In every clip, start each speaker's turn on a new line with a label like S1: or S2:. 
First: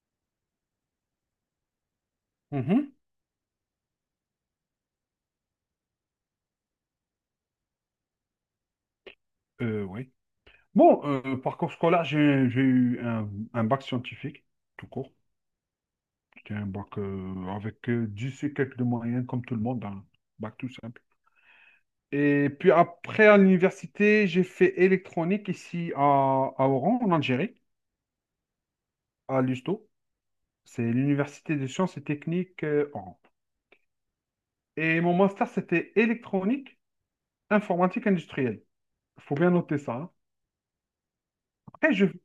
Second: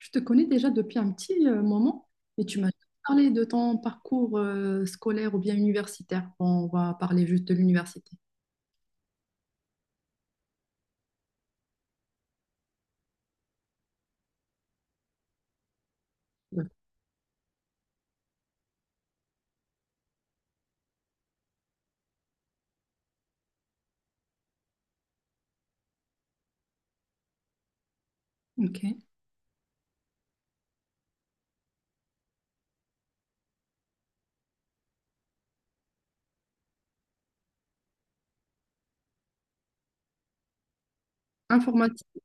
S1: Je te connais déjà depuis un petit moment et tu m'as
S2: Mhm.
S1: parlé de ton parcours scolaire ou bien universitaire. Bon, on va parler juste de l'université.
S2: Oui. Parcours scolaire, j'ai eu un bac scientifique, tout court. C'était un
S1: Ouais.
S2: bac avec 10 et quelques de moyens, comme tout le monde, un bac tout simple. Et puis après, à l'université, j'ai fait électronique ici à Oran, en Algérie,
S1: Ok.
S2: à l'USTO. C'est l'université des sciences et techniques Oran. Et mon master, c'était électronique, informatique industrielle. Il faut bien noter ça, hein. Après, je...
S1: Informatique,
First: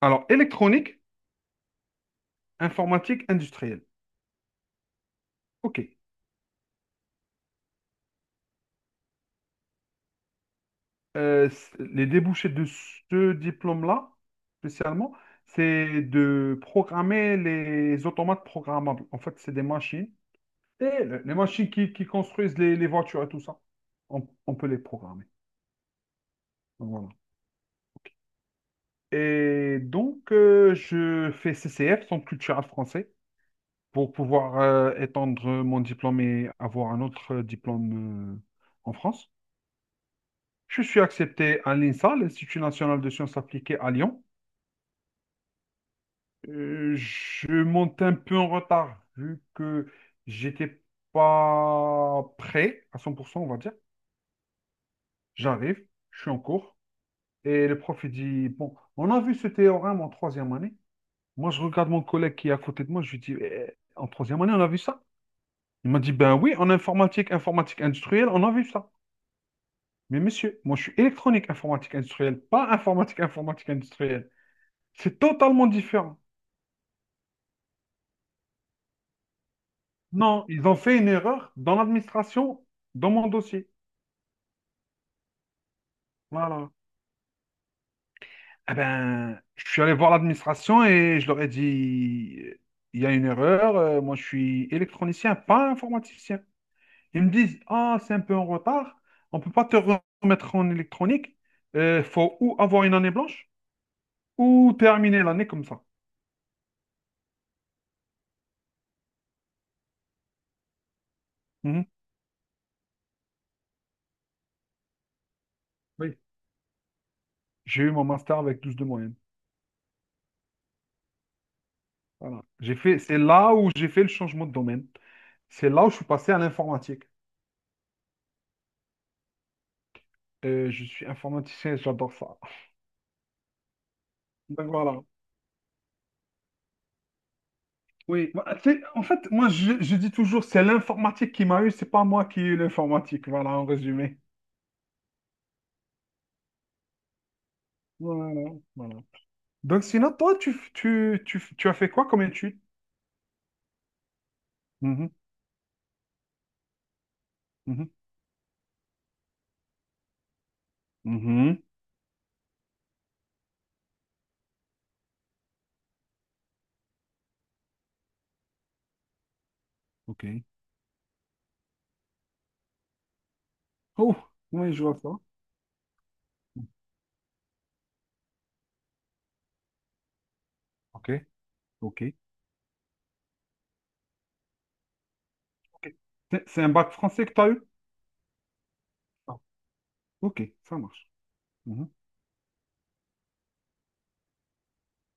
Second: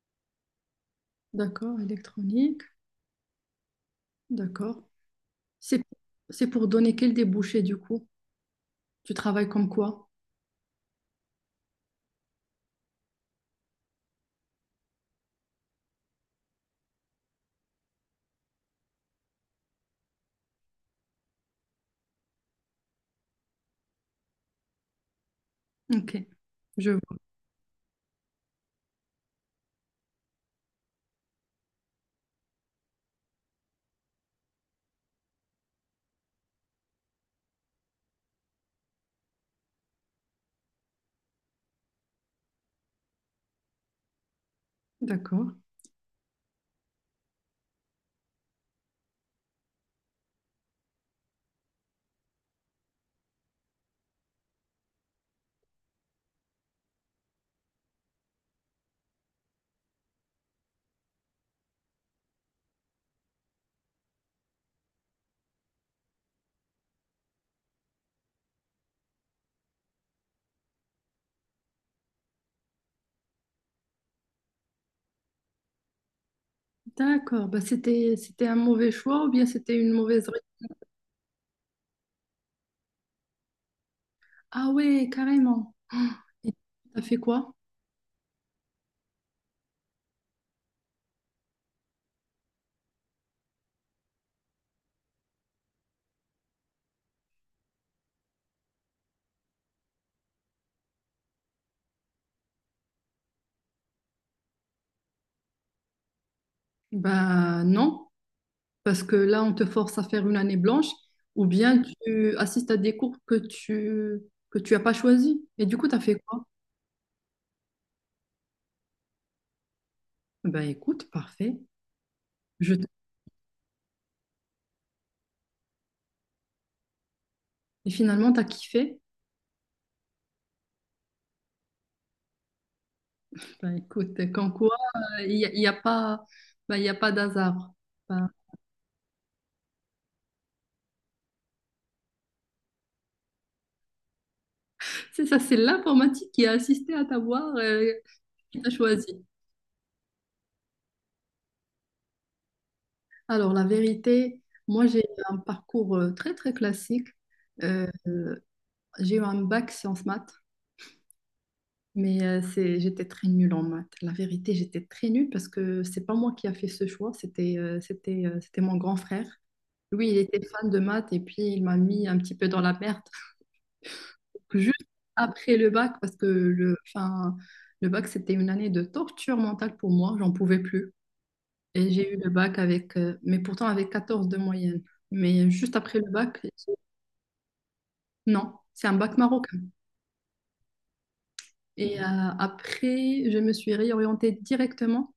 S2: Alors, électronique,
S1: d'accord. Électronique,
S2: informatique industrielle.
S1: d'accord. C'est
S2: OK.
S1: c'est pour donner quel débouché du coup? Tu travailles comme quoi?
S2: Les débouchés de ce diplôme-là, spécialement, c'est de programmer les automates programmables. En fait, c'est des machines. Et les machines qui construisent les voitures et tout ça, on peut les programmer.
S1: Ok.
S2: Donc,
S1: Je
S2: voilà.
S1: vois.
S2: Et donc, je fais CCF, Centre culturel français, pour pouvoir étendre mon diplôme et avoir un autre diplôme en France. Je suis accepté à l'INSA, l'Institut national de sciences appliquées à Lyon.
S1: D'accord.
S2: Je monte un peu en retard, vu que j'étais pas prêt à cent pour cent, on va dire. J'arrive, je suis en cours, et le prof il dit, bon, on a vu ce théorème en troisième année. Moi, je regarde mon collègue qui est à côté de moi, je lui dis, eh, en troisième année, on a vu ça? Il m'a dit, ben oui, en informatique, informatique industrielle, on a vu ça. Mais monsieur, moi, je suis électronique, informatique industrielle, pas informatique, informatique industrielle. C'est totalement différent.
S1: D'accord. Bah, c'était un mauvais choix ou bien c'était une mauvaise...
S2: Non, ils ont fait une erreur dans l'administration, dans mon dossier.
S1: Ah ouais, carrément. Et
S2: Voilà.
S1: t'as fait quoi?
S2: Eh ben, je suis allé voir l'administration et je leur ai dit, il y a une erreur, moi je suis électronicien, pas informaticien. Ils me disent, ah, c'est un peu en retard, on ne peut pas te remettre en électronique, il faut ou avoir une année blanche ou terminer l'année comme ça.
S1: Bah non. Parce que là, on te force à faire une année blanche ou bien
S2: Mhm.
S1: tu assistes à des cours que tu as pas choisi. Et du coup, tu as fait
S2: Oui.
S1: quoi?
S2: J'ai eu mon master avec 12 de moyenne.
S1: Ben écoute, parfait.
S2: Voilà.
S1: Je
S2: J'ai
S1: te-
S2: fait, c'est là où j'ai fait le changement de domaine. C'est là où je suis passé à l'informatique.
S1: Et finalement, tu as kiffé.
S2: Je suis informaticien, et j'adore ça.
S1: Ben écoute, quand
S2: Donc
S1: quoi,
S2: voilà.
S1: il n'y a, il y a pas, ben, il y a pas d'hasard. Ben,
S2: Oui, moi, tu en fait, moi, je dis toujours, c'est l'informatique qui m'a eu, c'est pas moi qui ai eu l'informatique. Voilà, en résumé.
S1: c'est ça, c'est l'informatique qui a assisté à t'avoir,
S2: Voilà,
S1: qui t'a
S2: voilà.
S1: choisi.
S2: Donc, sinon, toi, tu as fait quoi comme étude?
S1: Alors, la vérité, moi, j'ai
S2: Mhm,
S1: un parcours très, très classique. Euh,
S2: mhm,
S1: j'ai eu un bac sciences maths.
S2: mhm.
S1: Mais c'est, j'étais très nulle en maths. La vérité, j'étais très nulle parce que c'est pas moi qui a fait ce choix, c'était mon grand frère. Lui, il
S2: Ok.
S1: était fan de maths et puis il m'a mis un petit peu dans la merde
S2: Oh, oui,
S1: juste
S2: je vois ça.
S1: après le bac parce que le, enfin, le bac, c'était une année de torture mentale pour moi, j'en pouvais plus.
S2: Ok,
S1: Et
S2: ok,
S1: j'ai eu le bac avec, mais pourtant avec 14 de moyenne. Mais juste
S2: ok.
S1: après le bac,
S2: C'est un bac français que tu as eu?
S1: non, c'est un bac
S2: Ah,
S1: marocain.
S2: ok, ça marche. Mhm,
S1: Et après, je me suis réorientée directement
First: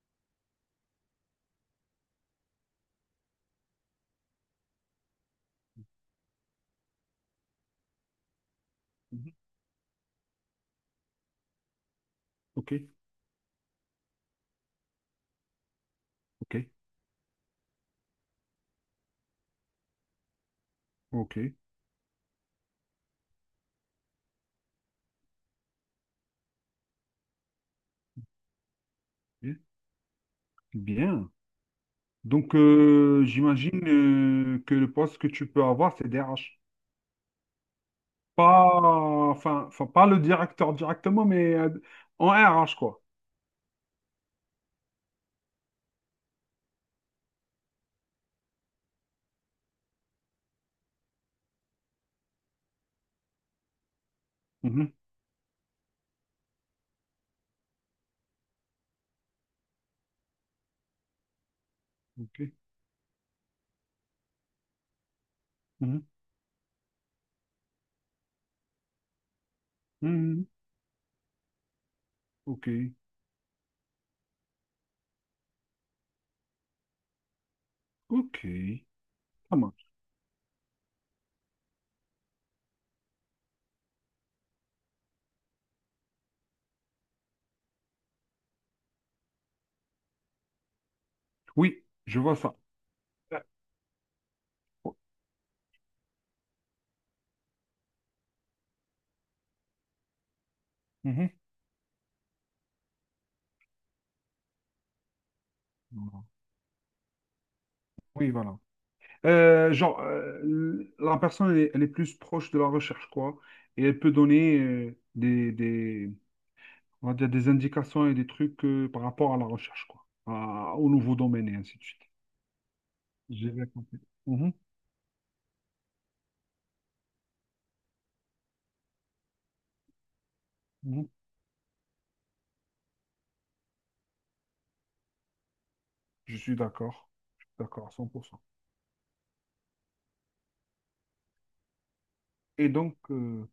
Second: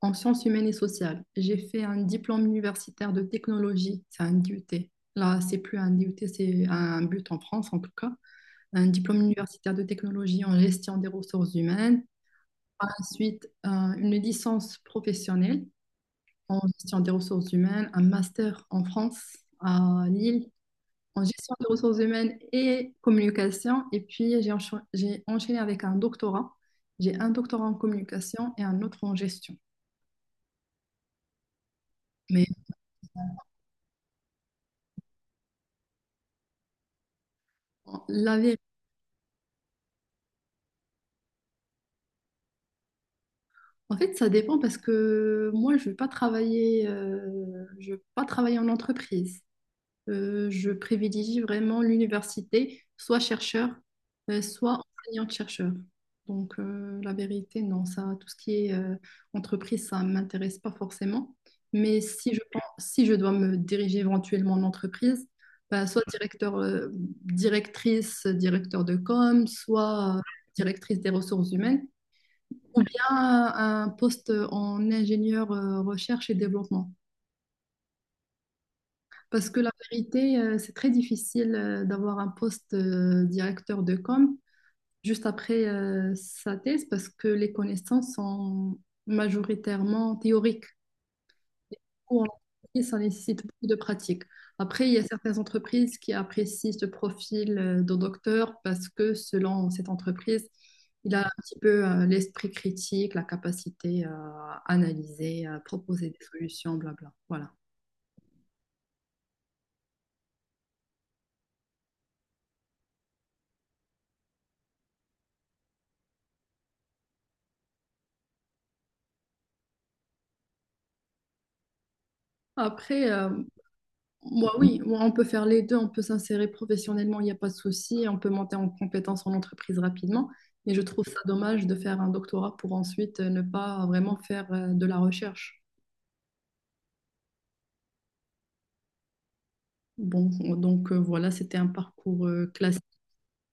S1: en sciences humaines et sociales. J'ai fait un diplôme universitaire de technologie, c'est un DUT. Là, c'est plus un DUT, c'est un but en France en tout cas. Un diplôme
S2: mhm.
S1: universitaire de technologie en gestion des ressources humaines.
S2: Ok,
S1: Ensuite, une licence professionnelle
S2: ok,
S1: en gestion des ressources humaines, un master en France, à Lille, en
S2: ok.
S1: gestion des ressources humaines et communication. Et puis, j'ai enchaîné avec un doctorat. J'ai un doctorat en communication et un autre en gestion.
S2: Bien. Bien.
S1: Mais
S2: Donc, j'imagine que le poste que tu peux avoir, c'est DRH.
S1: la vérité,
S2: Pas, enfin, enfin, pas le directeur directement, mais en RH, quoi.
S1: en fait, ça dépend parce que moi, je ne veux pas travailler, je veux pas travailler en entreprise. Je privilégie vraiment l'université, soit chercheur, soit
S2: Mhm.
S1: enseignante-chercheur. Donc, la vérité, non, ça, tout ce qui est entreprise, ça ne m'intéresse pas forcément. Mais si
S2: Ok.
S1: je pense, si je dois me diriger éventuellement en entreprise, bah, soit
S2: Mhm.
S1: directeur, directrice, directeur de com, soit
S2: Mhm.
S1: directrice des ressources humaines
S2: Ok.
S1: ou bien un poste en ingénieur recherche et développement.
S2: Ok.
S1: Parce
S2: Ça
S1: que la
S2: marche.
S1: vérité, c'est très difficile d'avoir un poste directeur de com juste après sa thèse parce que les connaissances sont majoritairement théoriques.
S2: Oui, je
S1: Beaucoup en
S2: vois ça.
S1: entreprise, ça
S2: Euh,
S1: nécessite beaucoup de pratique. Après, il y a certaines entreprises qui apprécient ce profil de docteur parce que selon cette entreprise, il a un
S2: mhm.
S1: petit peu l'esprit critique, la capacité à analyser, à proposer des
S2: Voilà.
S1: solutions, blabla. Voilà.
S2: Oui, voilà. La personne, elle est plus proche de la recherche, quoi. Et elle peut donner on va dire des indications et des trucs par rapport à la recherche, quoi. Au nouveau domaine et ainsi de suite.
S1: Après,
S2: J'ai bien compris. Mhm.
S1: moi, oui, moi, on peut faire les deux, on peut s'insérer professionnellement, il n'y a pas de souci, on peut monter en compétence en entreprise rapidement, mais je trouve
S2: Mhm.
S1: ça dommage de faire un doctorat pour ensuite ne pas vraiment faire de la recherche.
S2: Je suis d'accord. Je suis d'accord à 100%.
S1: Bon, donc voilà, c'était un parcours
S2: Et
S1: classique.
S2: donc,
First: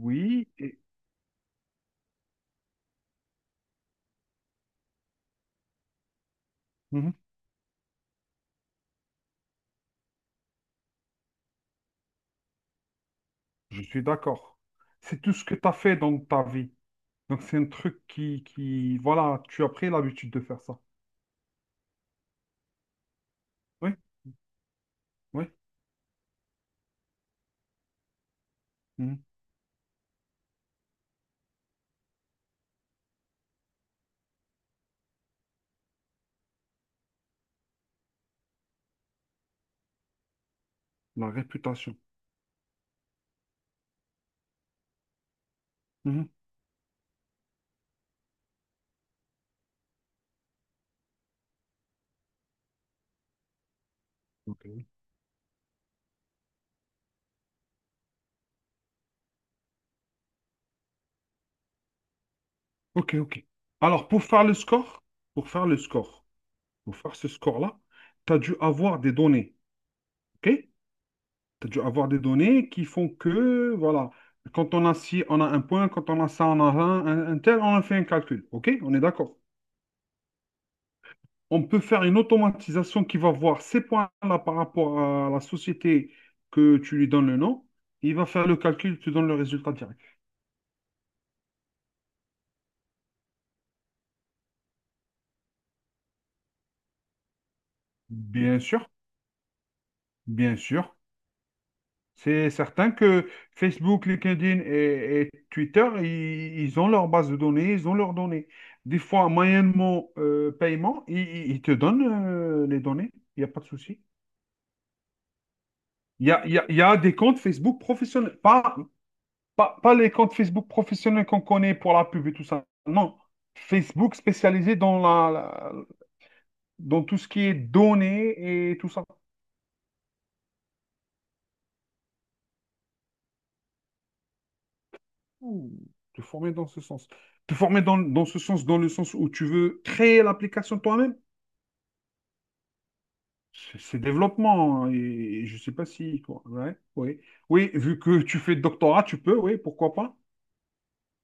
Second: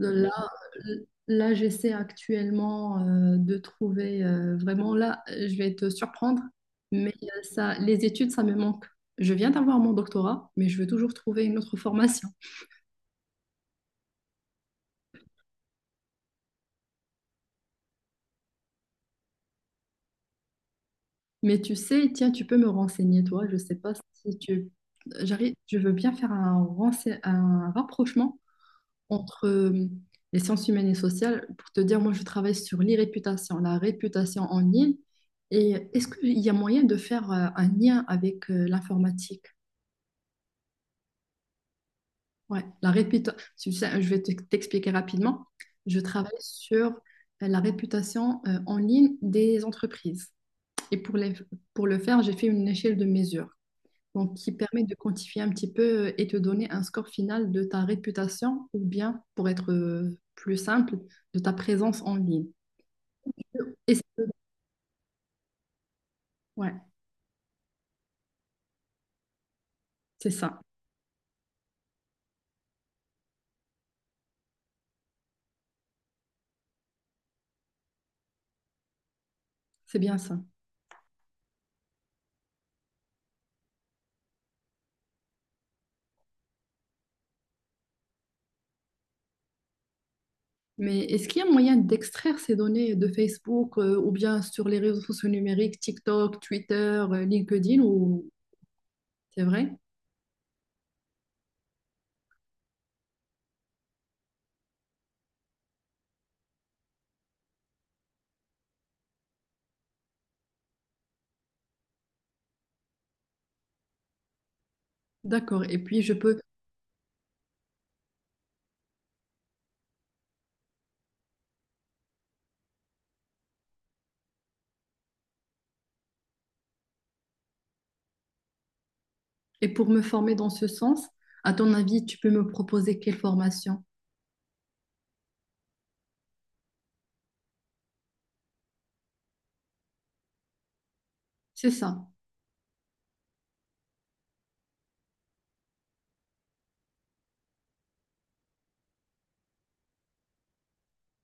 S1: Euh, Là,
S2: et-
S1: là j'essaie actuellement de trouver vraiment, là, je vais te surprendre,
S2: Mhm,
S1: mais ça, les études, ça me manque. Je viens d'avoir mon doctorat, mais je veux toujours trouver une autre formation.
S2: je suis d'accord. C'est tout ce que tu as fait dans ta vie. Donc, c'est un truc voilà, tu as pris l'habitude de faire ça.
S1: Mais tu sais, tiens, tu peux me renseigner, toi. Je sais pas
S2: Oui,
S1: si tu...
S2: oui,
S1: J'arrive, je veux bien faire un rapprochement
S2: mhm.
S1: entre les sciences humaines et sociales, pour te dire, moi, je travaille sur l'irréputation, la réputation en ligne. Et est-ce qu'il y a moyen de faire un lien avec l'informatique?
S2: La réputation.
S1: Ouais, la réputa- tu sais, t'expliquer rapidement. Je
S2: Mhm.
S1: travaille sur la réputation en ligne des entreprises. Et pour le faire, j'ai fait une échelle de mesure. Donc qui permet
S2: Ok,
S1: de quantifier un petit peu et te donner un score final de ta réputation ou bien, pour être plus simple, de ta présence en ligne.
S2: ok, ok.
S1: Et c'est-
S2: Alors, pour faire le score, pour faire le score,
S1: ouais,
S2: pour faire ce score-là, tu as dû avoir des données.
S1: c'est
S2: OK?
S1: ça,
S2: Tu as dû avoir des données qui font que, voilà, quand on a ci, on a un point, quand on a ça, on a un tel, on a fait un calcul. OK? On est d'accord.
S1: c'est bien ça.
S2: On peut faire une automatisation qui va voir ces points-là par rapport à la société que tu lui donnes le nom. Il va faire le calcul, tu donnes le résultat direct.
S1: Mais est-ce qu'il y a moyen d'extraire ces données de Facebook ou bien sur les réseaux sociaux numériques, TikTok, Twitter, LinkedIn ou
S2: Bien sûr,
S1: c'est vrai?
S2: bien sûr. C'est certain que Facebook, LinkedIn et Twitter, ils ont leur base de données, ils ont leurs données. Des fois, moyennement paiement, ils te donnent les données. Il n'y a pas de souci.
S1: D'accord. Et puis je peux
S2: Il y a des comptes Facebook professionnels, pas, pas les comptes Facebook professionnels qu'on connaît pour la pub et tout ça. Non. Facebook spécialisé dans dans tout ce qui est données et tout ça.
S1: et pour me former dans ce sens, à ton avis, tu peux me proposer quelle formation?
S2: Ouh, te former dans ce sens. Te former dans ce sens, dans le sens où tu veux créer l'application toi-même.
S1: C'est ça.
S2: C'est développement, hein. Et, je sais pas si, quoi. Ouais, oui. Oui, vu que tu fais doctorat, tu peux, oui, pourquoi pas.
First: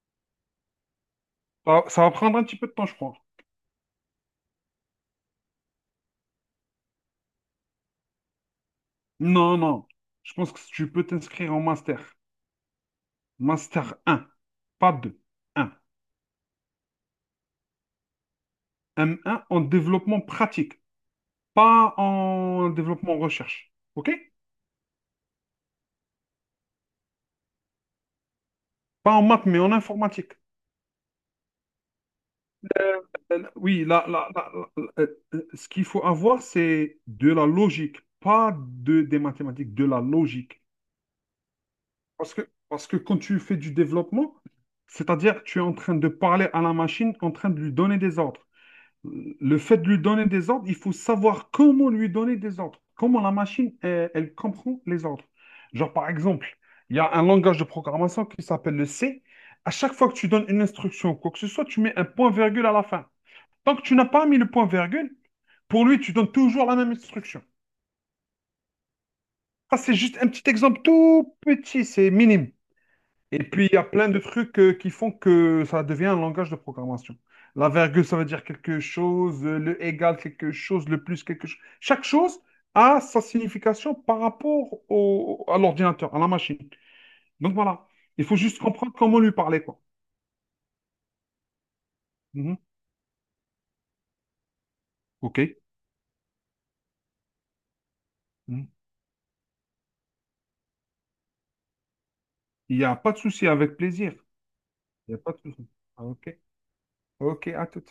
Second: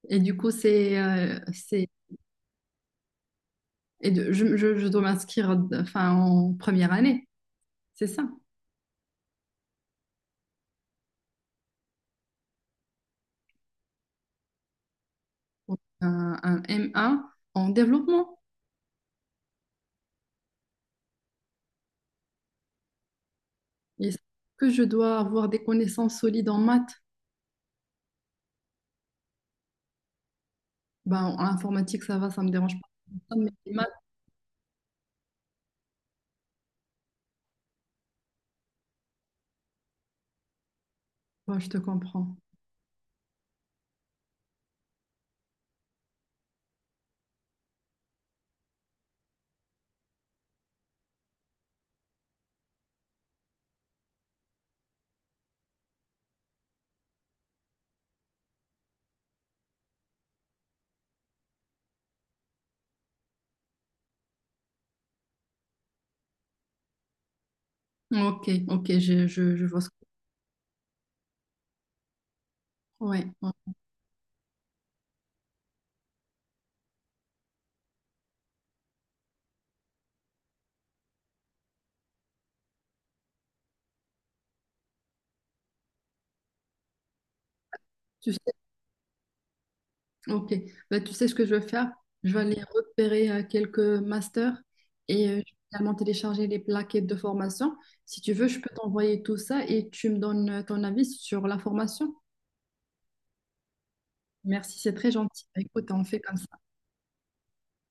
S1: Et du coup, c'est
S2: Ça,
S1: c'est.
S2: ça va prendre un petit peu de temps, je crois.
S1: Et je dois m'inscrire enfin, en première année, c'est ça.
S2: Non, non. Je pense que tu peux t'inscrire en master. Master un pas 2.
S1: Un M1 en développement.
S2: M1 en développement pratique, pas en développement recherche.
S1: Et
S2: OK?
S1: que je dois avoir des connaissances solides en maths?
S2: Pas en maths, mais en informatique.
S1: Ben, en informatique, ça va, ça me dérange pas. Mais les
S2: Oui,
S1: maths,
S2: là, euh, ce qu'il faut avoir, c'est de la logique, pas des mathématiques, de la logique.
S1: ouais, je te
S2: Parce
S1: comprends.
S2: que, parce que quand tu fais du développement, c'est-à-dire tu es en train de parler à la machine, en train de lui donner des ordres. Le fait de lui donner des ordres, il faut savoir comment lui donner des ordres, comment la machine, elle comprend les ordres. Genre, par exemple, il y a un langage de programmation qui s'appelle le C. À chaque fois que tu donnes une instruction, quoi que ce soit, tu mets un point-virgule à la fin. Tant que tu n'as pas mis le point-virgule, pour lui, tu donnes toujours la même instruction.
S1: Ok, ok, je
S2: Ça,
S1: vois ce que...
S2: c'est juste un petit exemple tout petit, c'est minime.
S1: Ouais,
S2: Et
S1: ouais.
S2: puis, il y a plein de trucs qui font que ça devient un langage de programmation. La virgule, ça veut dire quelque chose, le égal, quelque chose, le plus, quelque chose. Chaque chose a sa signification par rapport à l'ordinateur, à la machine. Donc voilà, il
S1: Tu
S2: faut
S1: sais,
S2: juste comprendre comment lui parler, quoi.
S1: ok. Ben, tu sais ce que je vais faire? Je vais
S2: Mhm.
S1: aller repérer quelques masters et je vais
S2: OK.
S1: également télécharger les plaquettes de formation. Si tu veux, je peux
S2: Mhm.
S1: t'envoyer tout ça et tu me donnes ton avis sur la formation.
S2: Il n'y a pas de souci, avec plaisir.
S1: Merci, c'est très
S2: Il n'y a pas de
S1: gentil.
S2: souci.
S1: Écoute, on
S2: Ah,
S1: fait comme
S2: OK.
S1: ça.
S2: OK, à tout.